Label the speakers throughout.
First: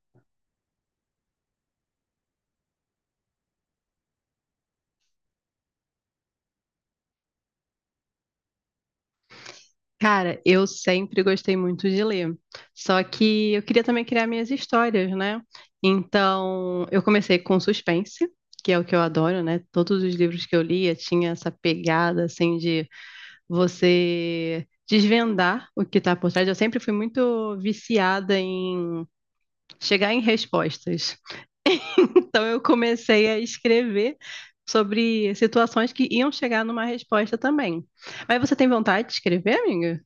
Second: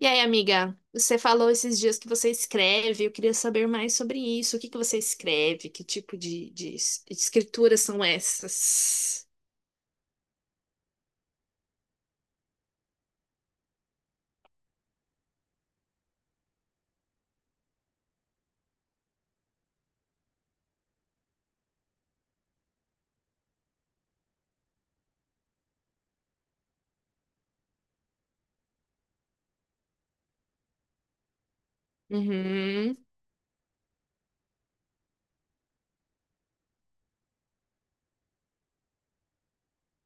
Speaker 1: E aí, amiga, você falou esses dias que você escreve, eu queria saber mais sobre isso. O que que você escreve? Que tipo de escrituras são essas?
Speaker 2: Cara, eu sempre gostei muito de ler. Só que eu queria também criar minhas histórias, né? Então, eu comecei com suspense, que é o que eu adoro, né? Todos os livros que eu lia tinha essa pegada assim de você desvendar o que está por trás. Eu sempre fui muito viciada em chegar em respostas. Então, eu
Speaker 1: Uhum.
Speaker 2: comecei a escrever sobre situações que iam chegar numa resposta também. Mas você tem vontade de escrever, amiga?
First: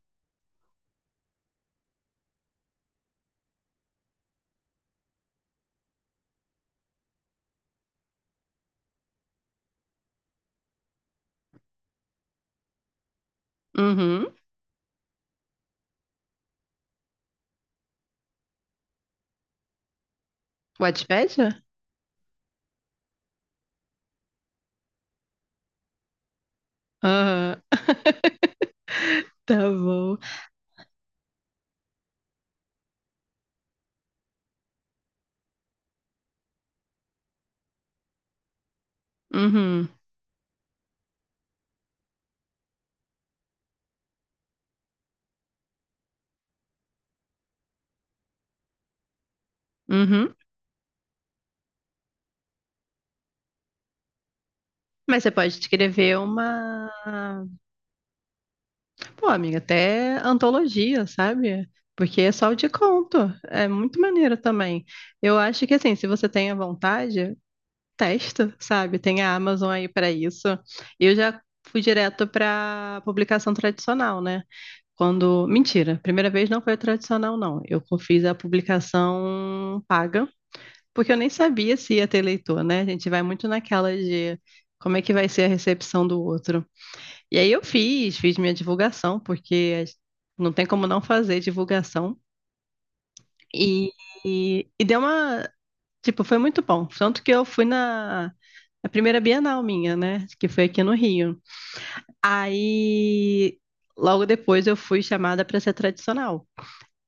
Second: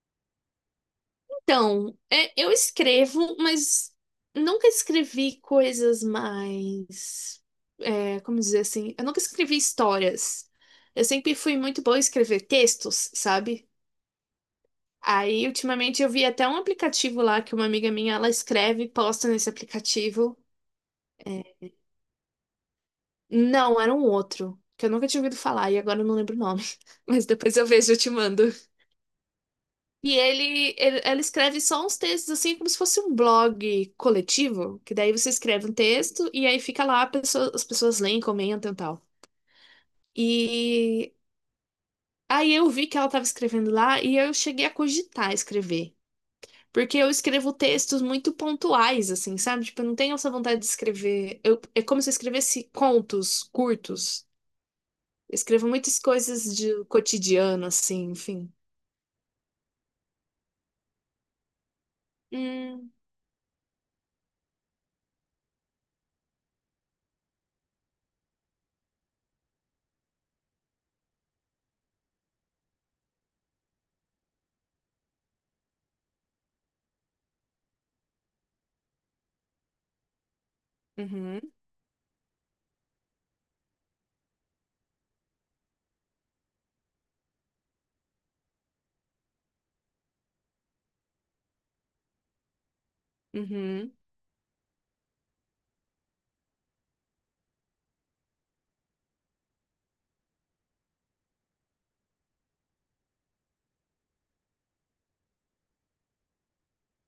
Speaker 1: Então, eu escrevo, mas nunca escrevi coisas mais. Como dizer assim? Eu nunca escrevi histórias. Eu sempre fui muito boa em escrever textos, sabe?
Speaker 2: Uhum.
Speaker 1: Aí, ultimamente, eu vi até um aplicativo lá que uma amiga minha ela escreve e posta nesse aplicativo.
Speaker 2: Wattpad?
Speaker 1: Não, era um outro, que eu nunca tinha ouvido falar e agora eu não lembro o nome. Mas depois
Speaker 2: Aham.
Speaker 1: eu vejo e eu te mando.
Speaker 2: Tá
Speaker 1: E
Speaker 2: bom.
Speaker 1: ela escreve só uns textos, assim, como se fosse um blog coletivo, que daí você escreve um texto e aí fica lá, as pessoas leem, comentam e tal.
Speaker 2: Uhum.
Speaker 1: E aí eu vi que ela estava escrevendo lá e eu cheguei a cogitar escrever. Porque eu escrevo textos muito pontuais, assim, sabe? Tipo, eu não tenho essa
Speaker 2: Uhum.
Speaker 1: vontade de escrever. É como se eu escrevesse contos curtos.
Speaker 2: Mas você
Speaker 1: Eu
Speaker 2: pode
Speaker 1: escrevo muitas
Speaker 2: escrever
Speaker 1: coisas de
Speaker 2: uma.
Speaker 1: cotidiano, assim, enfim.
Speaker 2: Pô, amiga, até antologia, sabe? Porque é só o de
Speaker 1: Hum,
Speaker 2: conto. É muito maneiro também. Eu acho que, assim, se você tem a vontade, testa, sabe? Tem a Amazon aí para isso. Eu já fui direto para publicação tradicional, né? Quando. Mentira, primeira vez não foi a tradicional, não. Eu fiz a publicação paga. Porque eu nem
Speaker 1: uhum,
Speaker 2: sabia se ia ter eleitor, né? A gente vai muito naquela de como é que vai ser a recepção do outro. E aí eu fiz, minha divulgação, porque não tem como não fazer divulgação. E,
Speaker 1: uhum,
Speaker 2: e deu uma. Tipo, foi muito bom. Tanto que eu fui na primeira Bienal minha, né? Que foi aqui no Rio. Aí, logo depois, eu fui chamada para ser tradicional.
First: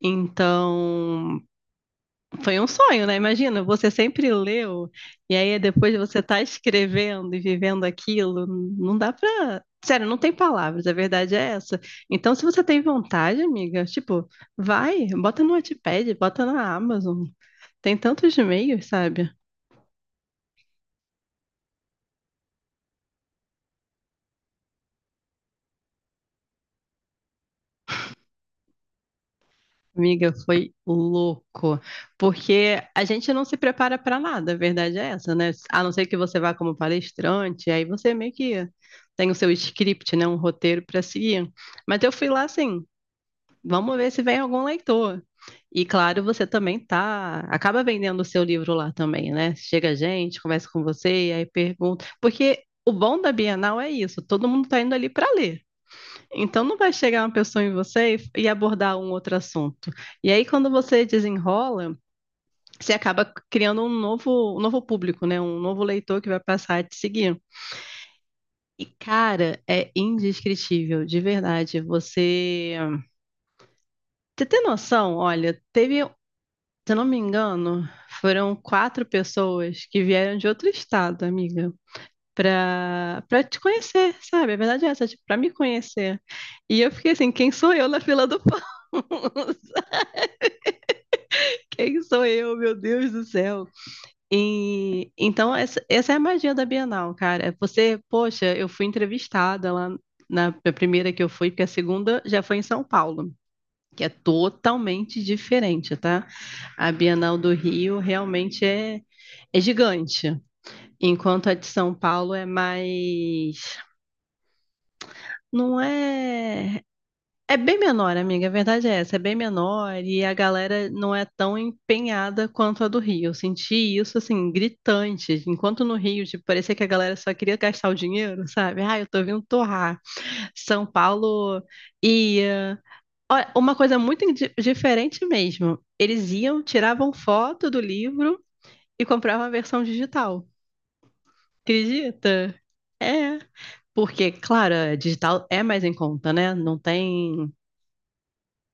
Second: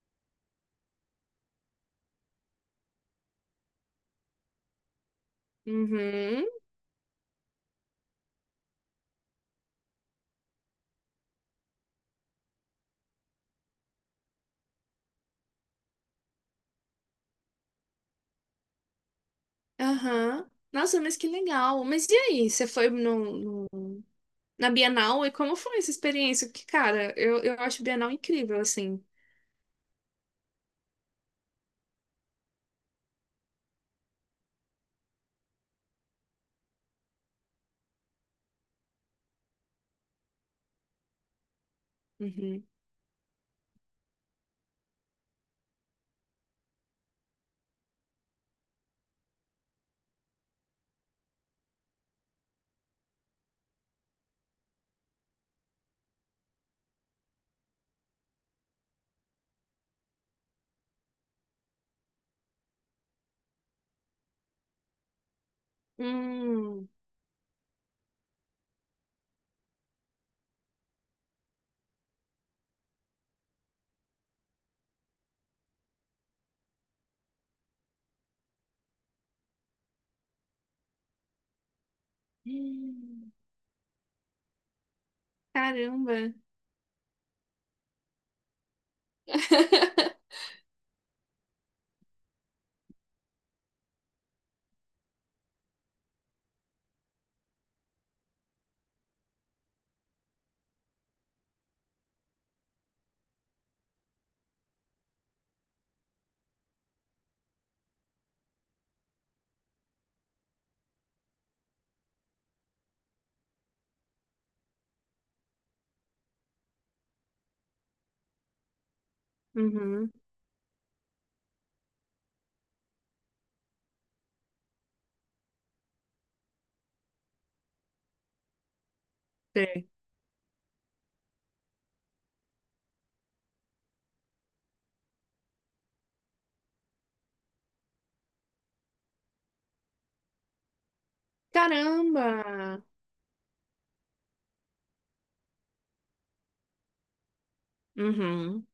Speaker 2: Então, foi um sonho, né? Imagina, você sempre leu, e aí depois você tá
Speaker 1: uhum,
Speaker 2: escrevendo e vivendo aquilo, não dá pra. Sério, não tem palavras, a verdade é essa. Então, se você tem vontade, amiga, tipo, vai, bota no Wattpad, bota na Amazon. Tem tantos meios, sabe?
Speaker 1: aham. Nossa, mas que legal. Mas e aí, você foi na Bienal e como foi essa experiência? Porque, cara, eu acho Bienal incrível, assim.
Speaker 2: Amiga, foi louco, porque a gente não se prepara pra nada, a verdade é essa, né? A não ser que você vá como palestrante, aí você meio que tem o seu script, né, um roteiro pra seguir. Mas eu fui lá
Speaker 1: Uhum.
Speaker 2: assim, vamos ver se vem algum leitor. E claro, você também tá, acaba vendendo o seu livro lá também, né? Chega gente, conversa com você e aí pergunta, porque o bom da Bienal é isso, todo mundo está indo ali para ler. Então não vai chegar uma pessoa em você e abordar um outro assunto. E aí quando você desenrola, você acaba criando um novo, público, né? Um novo leitor que vai passar a
Speaker 1: Hum.
Speaker 2: te seguir. E, cara, é indescritível, de verdade. Você tem noção? Olha, teve se eu não me engano, foram quatro pessoas que vieram de outro estado, amiga, pra,
Speaker 1: Hum.
Speaker 2: pra te conhecer, sabe? A verdade é essa, tipo, pra me
Speaker 1: Caramba.
Speaker 2: conhecer. E eu fiquei assim, quem sou eu na fila do pão? Quem sou eu, meu Deus do céu? E, então, essa, é a magia da Bienal, cara. É você, poxa, eu fui entrevistada lá na primeira que eu fui, porque a segunda já foi em São Paulo, que é totalmente diferente, tá? A Bienal do Rio realmente é, é gigante, enquanto a de São Paulo é mais. Não é. É bem menor, amiga, a verdade é essa, é bem menor
Speaker 1: Uhum.
Speaker 2: e a galera não é tão empenhada quanto a do Rio. Eu senti isso, assim, gritante. Enquanto no Rio, tipo, parecia que a galera só queria gastar o dinheiro, sabe? Ah, eu tô vindo
Speaker 1: Sei.
Speaker 2: torrar. São Paulo ia, ó, uma coisa muito diferente mesmo. Eles iam, tiravam foto do livro e compravam a versão digital.
Speaker 1: Caramba!
Speaker 2: Acredita? É. Porque, claro, a digital é mais em conta, né? Não tem
Speaker 1: Uhum.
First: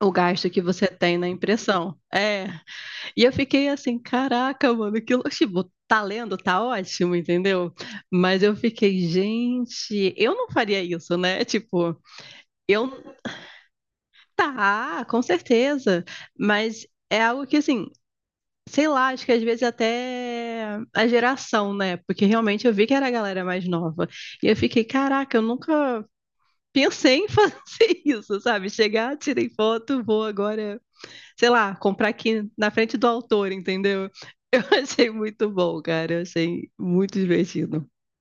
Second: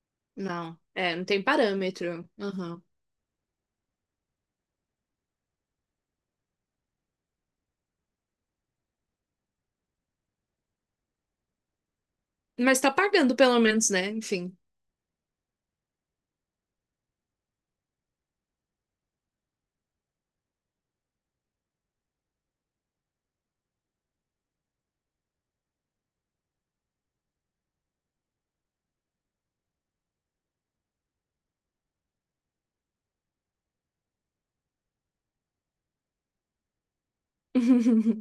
Speaker 2: o gasto que
Speaker 1: Não.
Speaker 2: você
Speaker 1: É,
Speaker 2: tem
Speaker 1: não
Speaker 2: na
Speaker 1: tem
Speaker 2: impressão.
Speaker 1: parâmetro.
Speaker 2: É.
Speaker 1: Uhum.
Speaker 2: E eu fiquei assim, caraca, mano, que tipo, tá lendo, tá ótimo, entendeu? Mas eu fiquei, gente, eu não faria isso, né? Tipo,
Speaker 1: Mas
Speaker 2: eu
Speaker 1: tá pagando pelo menos, né? Enfim.
Speaker 2: tá, com certeza, mas é algo que assim, sei lá, acho que às vezes até a geração, né? Porque realmente eu vi que era a galera mais nova. E eu fiquei, caraca, eu nunca pensei em fazer isso, sabe? Chegar, tirei foto, vou agora, sei lá, comprar aqui na frente do autor, entendeu? Eu achei muito bom, cara. Eu achei muito divertido.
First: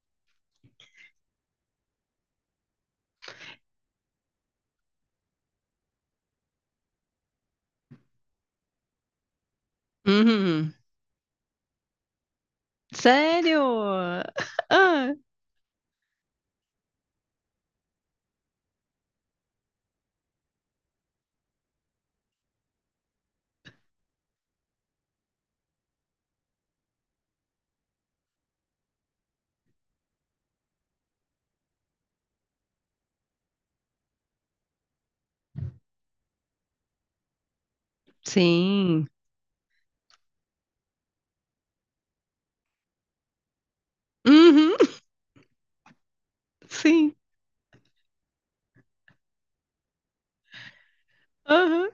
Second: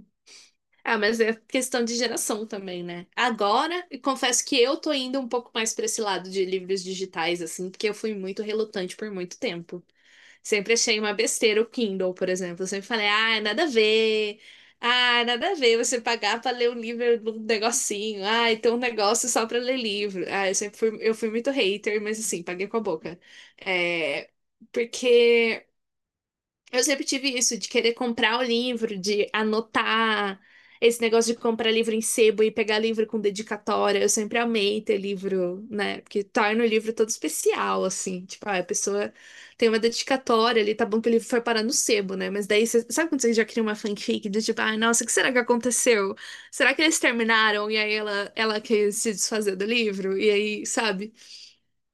Speaker 1: Ah, mas é questão de geração também, né? Agora, eu confesso que eu tô indo um pouco mais pra esse lado de livros digitais, assim, porque eu fui muito relutante por muito tempo.
Speaker 2: Uhum.
Speaker 1: Sempre achei uma besteira o Kindle, por exemplo. Eu sempre falei, ah, nada a
Speaker 2: Sério?
Speaker 1: ver.
Speaker 2: Ah,
Speaker 1: Ah, nada a ver você pagar pra ler um livro num negocinho. Ah, então um negócio só pra ler livro. Ah, eu sempre fui, eu fui muito hater, mas assim, paguei com a boca. É, porque eu sempre tive isso de querer comprar o livro, de anotar esse negócio de comprar livro em sebo e pegar livro com dedicatória. Eu sempre amei ter livro, né? Porque torna o livro todo especial, assim. Tipo, ah, a
Speaker 2: sim.
Speaker 1: pessoa tem uma dedicatória ali, tá bom que o livro foi parar no sebo, né? Mas daí, você sabe quando você já cria uma fanfic do tipo,
Speaker 2: Uhum,
Speaker 1: ai, nossa, o que será que aconteceu? Será que eles
Speaker 2: sim.
Speaker 1: terminaram e aí ela quis se desfazer do livro? E aí, sabe?
Speaker 2: Aham.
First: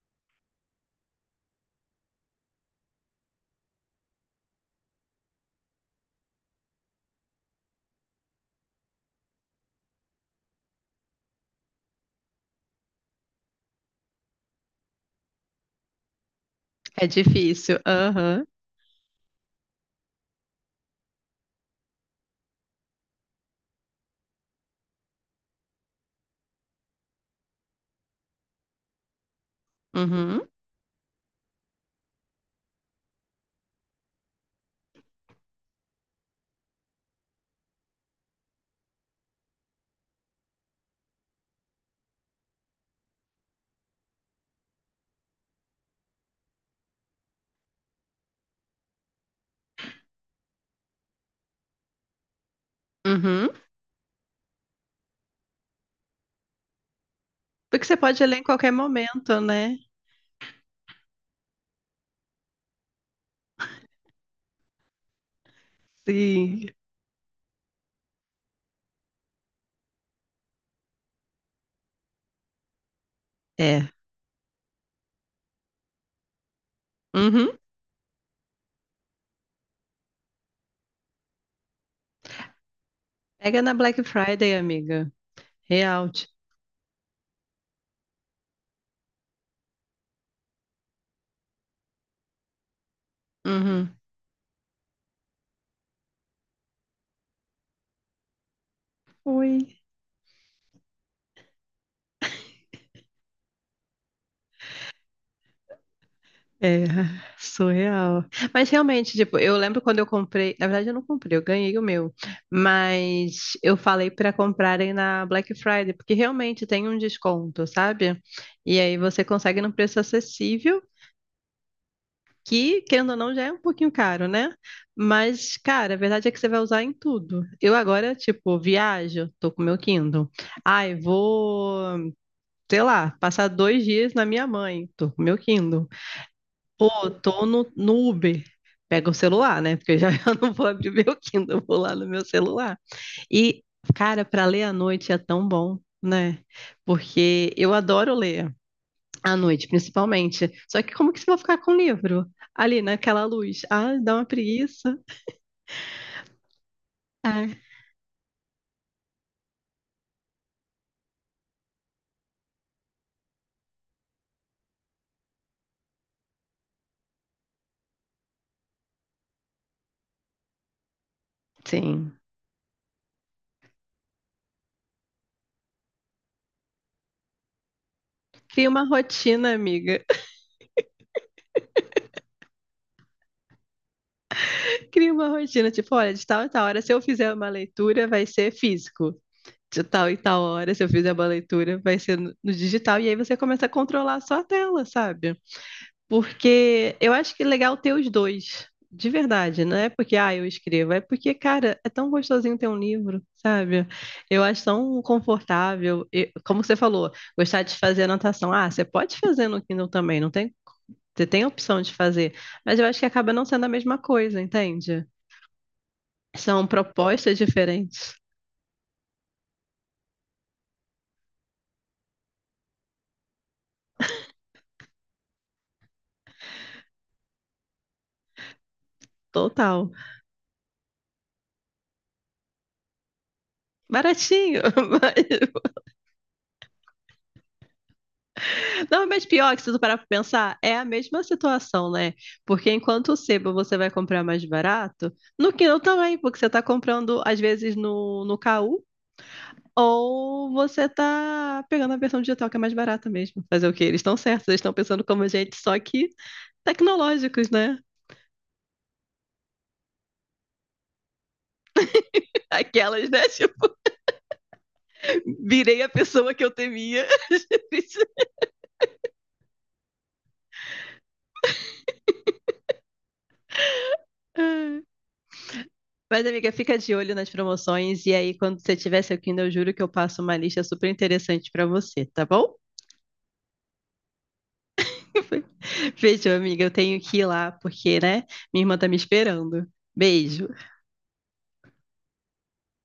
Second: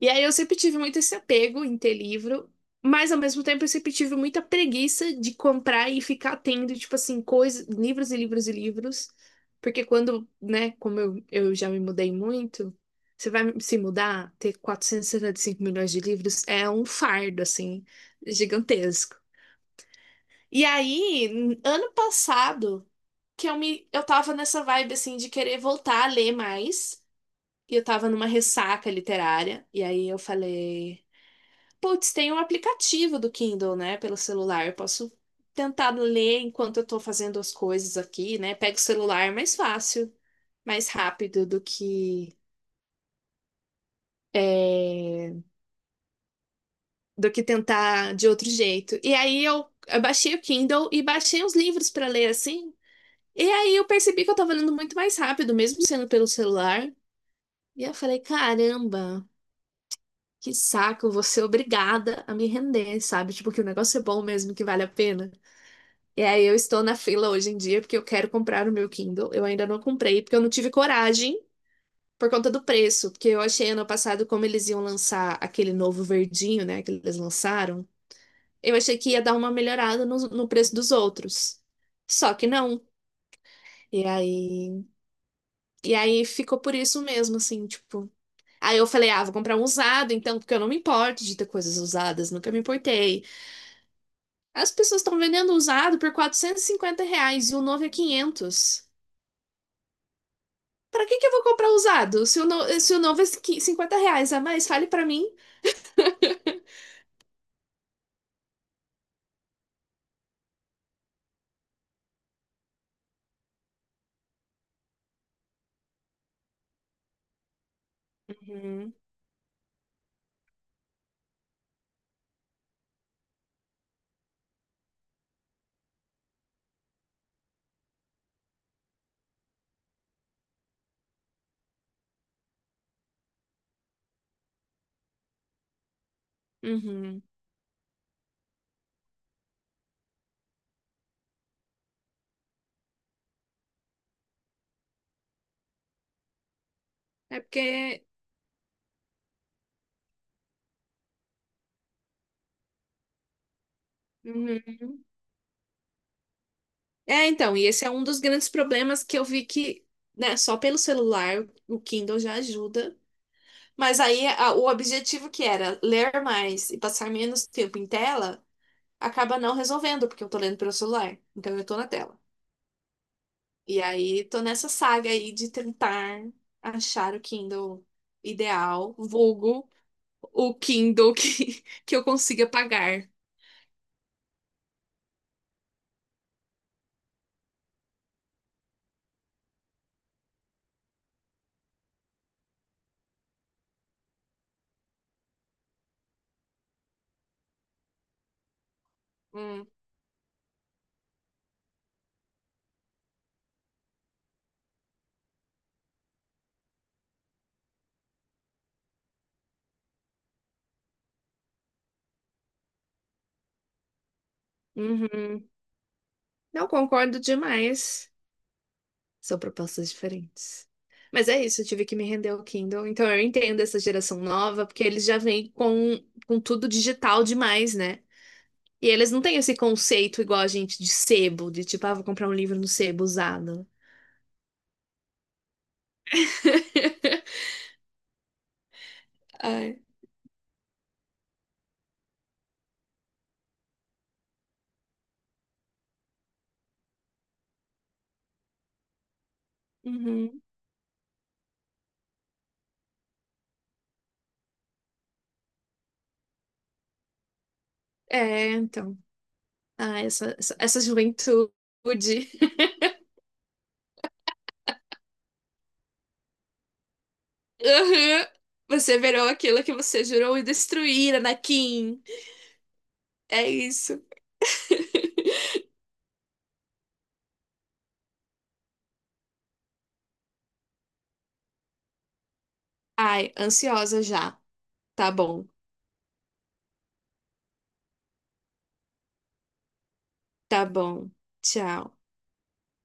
Speaker 1: E aí eu sempre tive muito esse apego em ter livro, mas ao mesmo tempo eu sempre tive muita preguiça de comprar e ficar tendo, tipo assim, coisas, livros e livros e livros. Porque quando, né, como eu já me mudei muito, você vai se mudar, ter 475 milhões de livros é um
Speaker 2: É
Speaker 1: fardo,
Speaker 2: difícil.
Speaker 1: assim,
Speaker 2: Aham.
Speaker 1: gigantesco. E aí, ano passado, que eu tava nessa vibe, assim, de querer voltar a ler mais, e eu tava numa ressaca literária, e aí eu
Speaker 2: Uhum.
Speaker 1: falei. Putz, tem um aplicativo do Kindle, né, pelo celular. Eu posso tentar ler enquanto eu tô fazendo as coisas aqui, né? Pego o celular, é mais fácil, mais rápido é, do que tentar de outro jeito. E aí eu baixei o Kindle e baixei uns livros pra ler assim. E
Speaker 2: Uhum.
Speaker 1: aí eu percebi que eu tava lendo muito mais rápido, mesmo sendo pelo celular. E
Speaker 2: Porque
Speaker 1: eu
Speaker 2: você
Speaker 1: falei,
Speaker 2: pode ler em qualquer
Speaker 1: caramba,
Speaker 2: momento, né?
Speaker 1: que saco, vou ser obrigada a me render, sabe? Tipo, que o negócio é bom mesmo, que vale a pena. E aí eu
Speaker 2: Sim.
Speaker 1: estou na fila hoje em dia porque eu quero comprar o meu Kindle. Eu ainda não comprei porque eu não tive coragem por conta do preço, porque eu achei ano
Speaker 2: É.
Speaker 1: passado como eles iam lançar aquele novo verdinho, né, que eles
Speaker 2: Uhum.
Speaker 1: lançaram. Eu achei que ia dar uma melhorada no preço dos outros. Só que não.
Speaker 2: Pega na Black
Speaker 1: E
Speaker 2: Friday,
Speaker 1: aí,
Speaker 2: amiga.
Speaker 1: e
Speaker 2: Real.
Speaker 1: aí ficou por isso mesmo, assim, tipo. Aí eu falei, ah, vou comprar um usado, então, porque eu não me importo de ter coisas usadas, nunca me importei.
Speaker 2: Uhum.
Speaker 1: As pessoas estão vendendo usado por R$ 450 e o novo é 500.
Speaker 2: Ui.
Speaker 1: Pra que que eu vou comprar usado? Se o novo é R$ 50 a mais, fale pra mim.
Speaker 2: É, surreal. Mas realmente, tipo, eu lembro quando eu comprei. Na verdade, eu não comprei, eu ganhei o meu. Mas eu falei para comprarem na Black Friday, porque realmente tem um desconto, sabe? E
Speaker 1: Uhum,
Speaker 2: aí você consegue num preço acessível que, querendo ou não, já é um pouquinho caro, né? Mas, cara, a verdade é que você vai usar em tudo. Eu agora, tipo, viajo, tô com meu Kindle. Ai, vou, sei lá, passar dois dias na minha mãe, tô com meu Kindle. Pô,
Speaker 1: uhum.
Speaker 2: tô no, Uber. Pega o celular, né? Porque eu já eu não vou abrir meu Kindle, eu vou lá no meu celular. E, cara, para ler à noite é tão bom, né?
Speaker 1: É
Speaker 2: Porque
Speaker 1: porque.
Speaker 2: eu adoro ler. À noite, principalmente. Só que como que você vai ficar com o livro? Ali, naquela luz. Ah, dá uma
Speaker 1: Uhum.
Speaker 2: preguiça.
Speaker 1: É,
Speaker 2: Ah,
Speaker 1: então, e esse é um dos grandes problemas que eu vi que, né, só pelo celular o Kindle já ajuda. Mas aí o objetivo que era ler mais e passar menos tempo em tela acaba não resolvendo, porque eu tô lendo pelo celular. Então eu tô na
Speaker 2: sim.
Speaker 1: tela. E aí tô nessa saga aí de tentar achar o Kindle
Speaker 2: Cria uma
Speaker 1: ideal,
Speaker 2: rotina,
Speaker 1: vulgo,
Speaker 2: amiga.
Speaker 1: o Kindle que, que eu consiga pagar.
Speaker 2: Cria uma rotina. Tipo, olha, de tal e tal hora, se eu fizer uma leitura, vai ser físico. De tal e tal hora, se eu fizer uma leitura, vai ser no digital. E aí você começa a controlar a sua tela, sabe? Porque eu acho que é legal ter os dois, de verdade,
Speaker 1: Hum.
Speaker 2: não é porque ah, eu escrevo, é porque, cara, é tão gostosinho ter um livro, sabe? Eu acho tão confortável. E, como você falou, gostar de fazer anotação. Ah, você pode fazer no Kindle também, não tem? Você tem a opção de fazer, mas eu acho que acaba não sendo a mesma coisa, entende?
Speaker 1: Uhum.
Speaker 2: São
Speaker 1: Não concordo
Speaker 2: propostas
Speaker 1: demais.
Speaker 2: diferentes.
Speaker 1: São propostas diferentes. Mas é isso, eu tive que me render ao Kindle. Então eu entendo essa geração nova, porque eles já vêm com, tudo digital demais, né? E eles não têm esse
Speaker 2: Total.
Speaker 1: conceito igual a gente de sebo, de tipo, ah, vou comprar um livro no sebo usado.
Speaker 2: Baratinho, mas não, mas pior que se tu
Speaker 1: Ai.
Speaker 2: parar pra pensar, é a mesma situação, né? Porque enquanto o sebo você vai comprar mais barato, no Kindle também, porque você tá comprando, às vezes, no, KU,
Speaker 1: Uhum.
Speaker 2: ou você tá pegando a versão digital que é mais barata mesmo. Fazer o quê? Eles estão certos, eles estão pensando como a gente, só que tecnológicos, né?
Speaker 1: É, então. Ah, essa juventude.
Speaker 2: Aquelas, né? Tipo, virei a pessoa que eu temia.
Speaker 1: Aham. Você virou aquilo que você jurou e destruir, Anakin. É isso.
Speaker 2: Mas, amiga, fica de olho nas promoções e aí, quando você tiver seu Kindle, eu juro que eu passo uma lista super interessante pra você, tá bom?
Speaker 1: Ai, ansiosa já. Tá bom,
Speaker 2: Fechou, amiga. Eu tenho que ir lá, porque, né? Minha irmã tá me esperando. Beijo.
Speaker 1: tá bom. Tchau.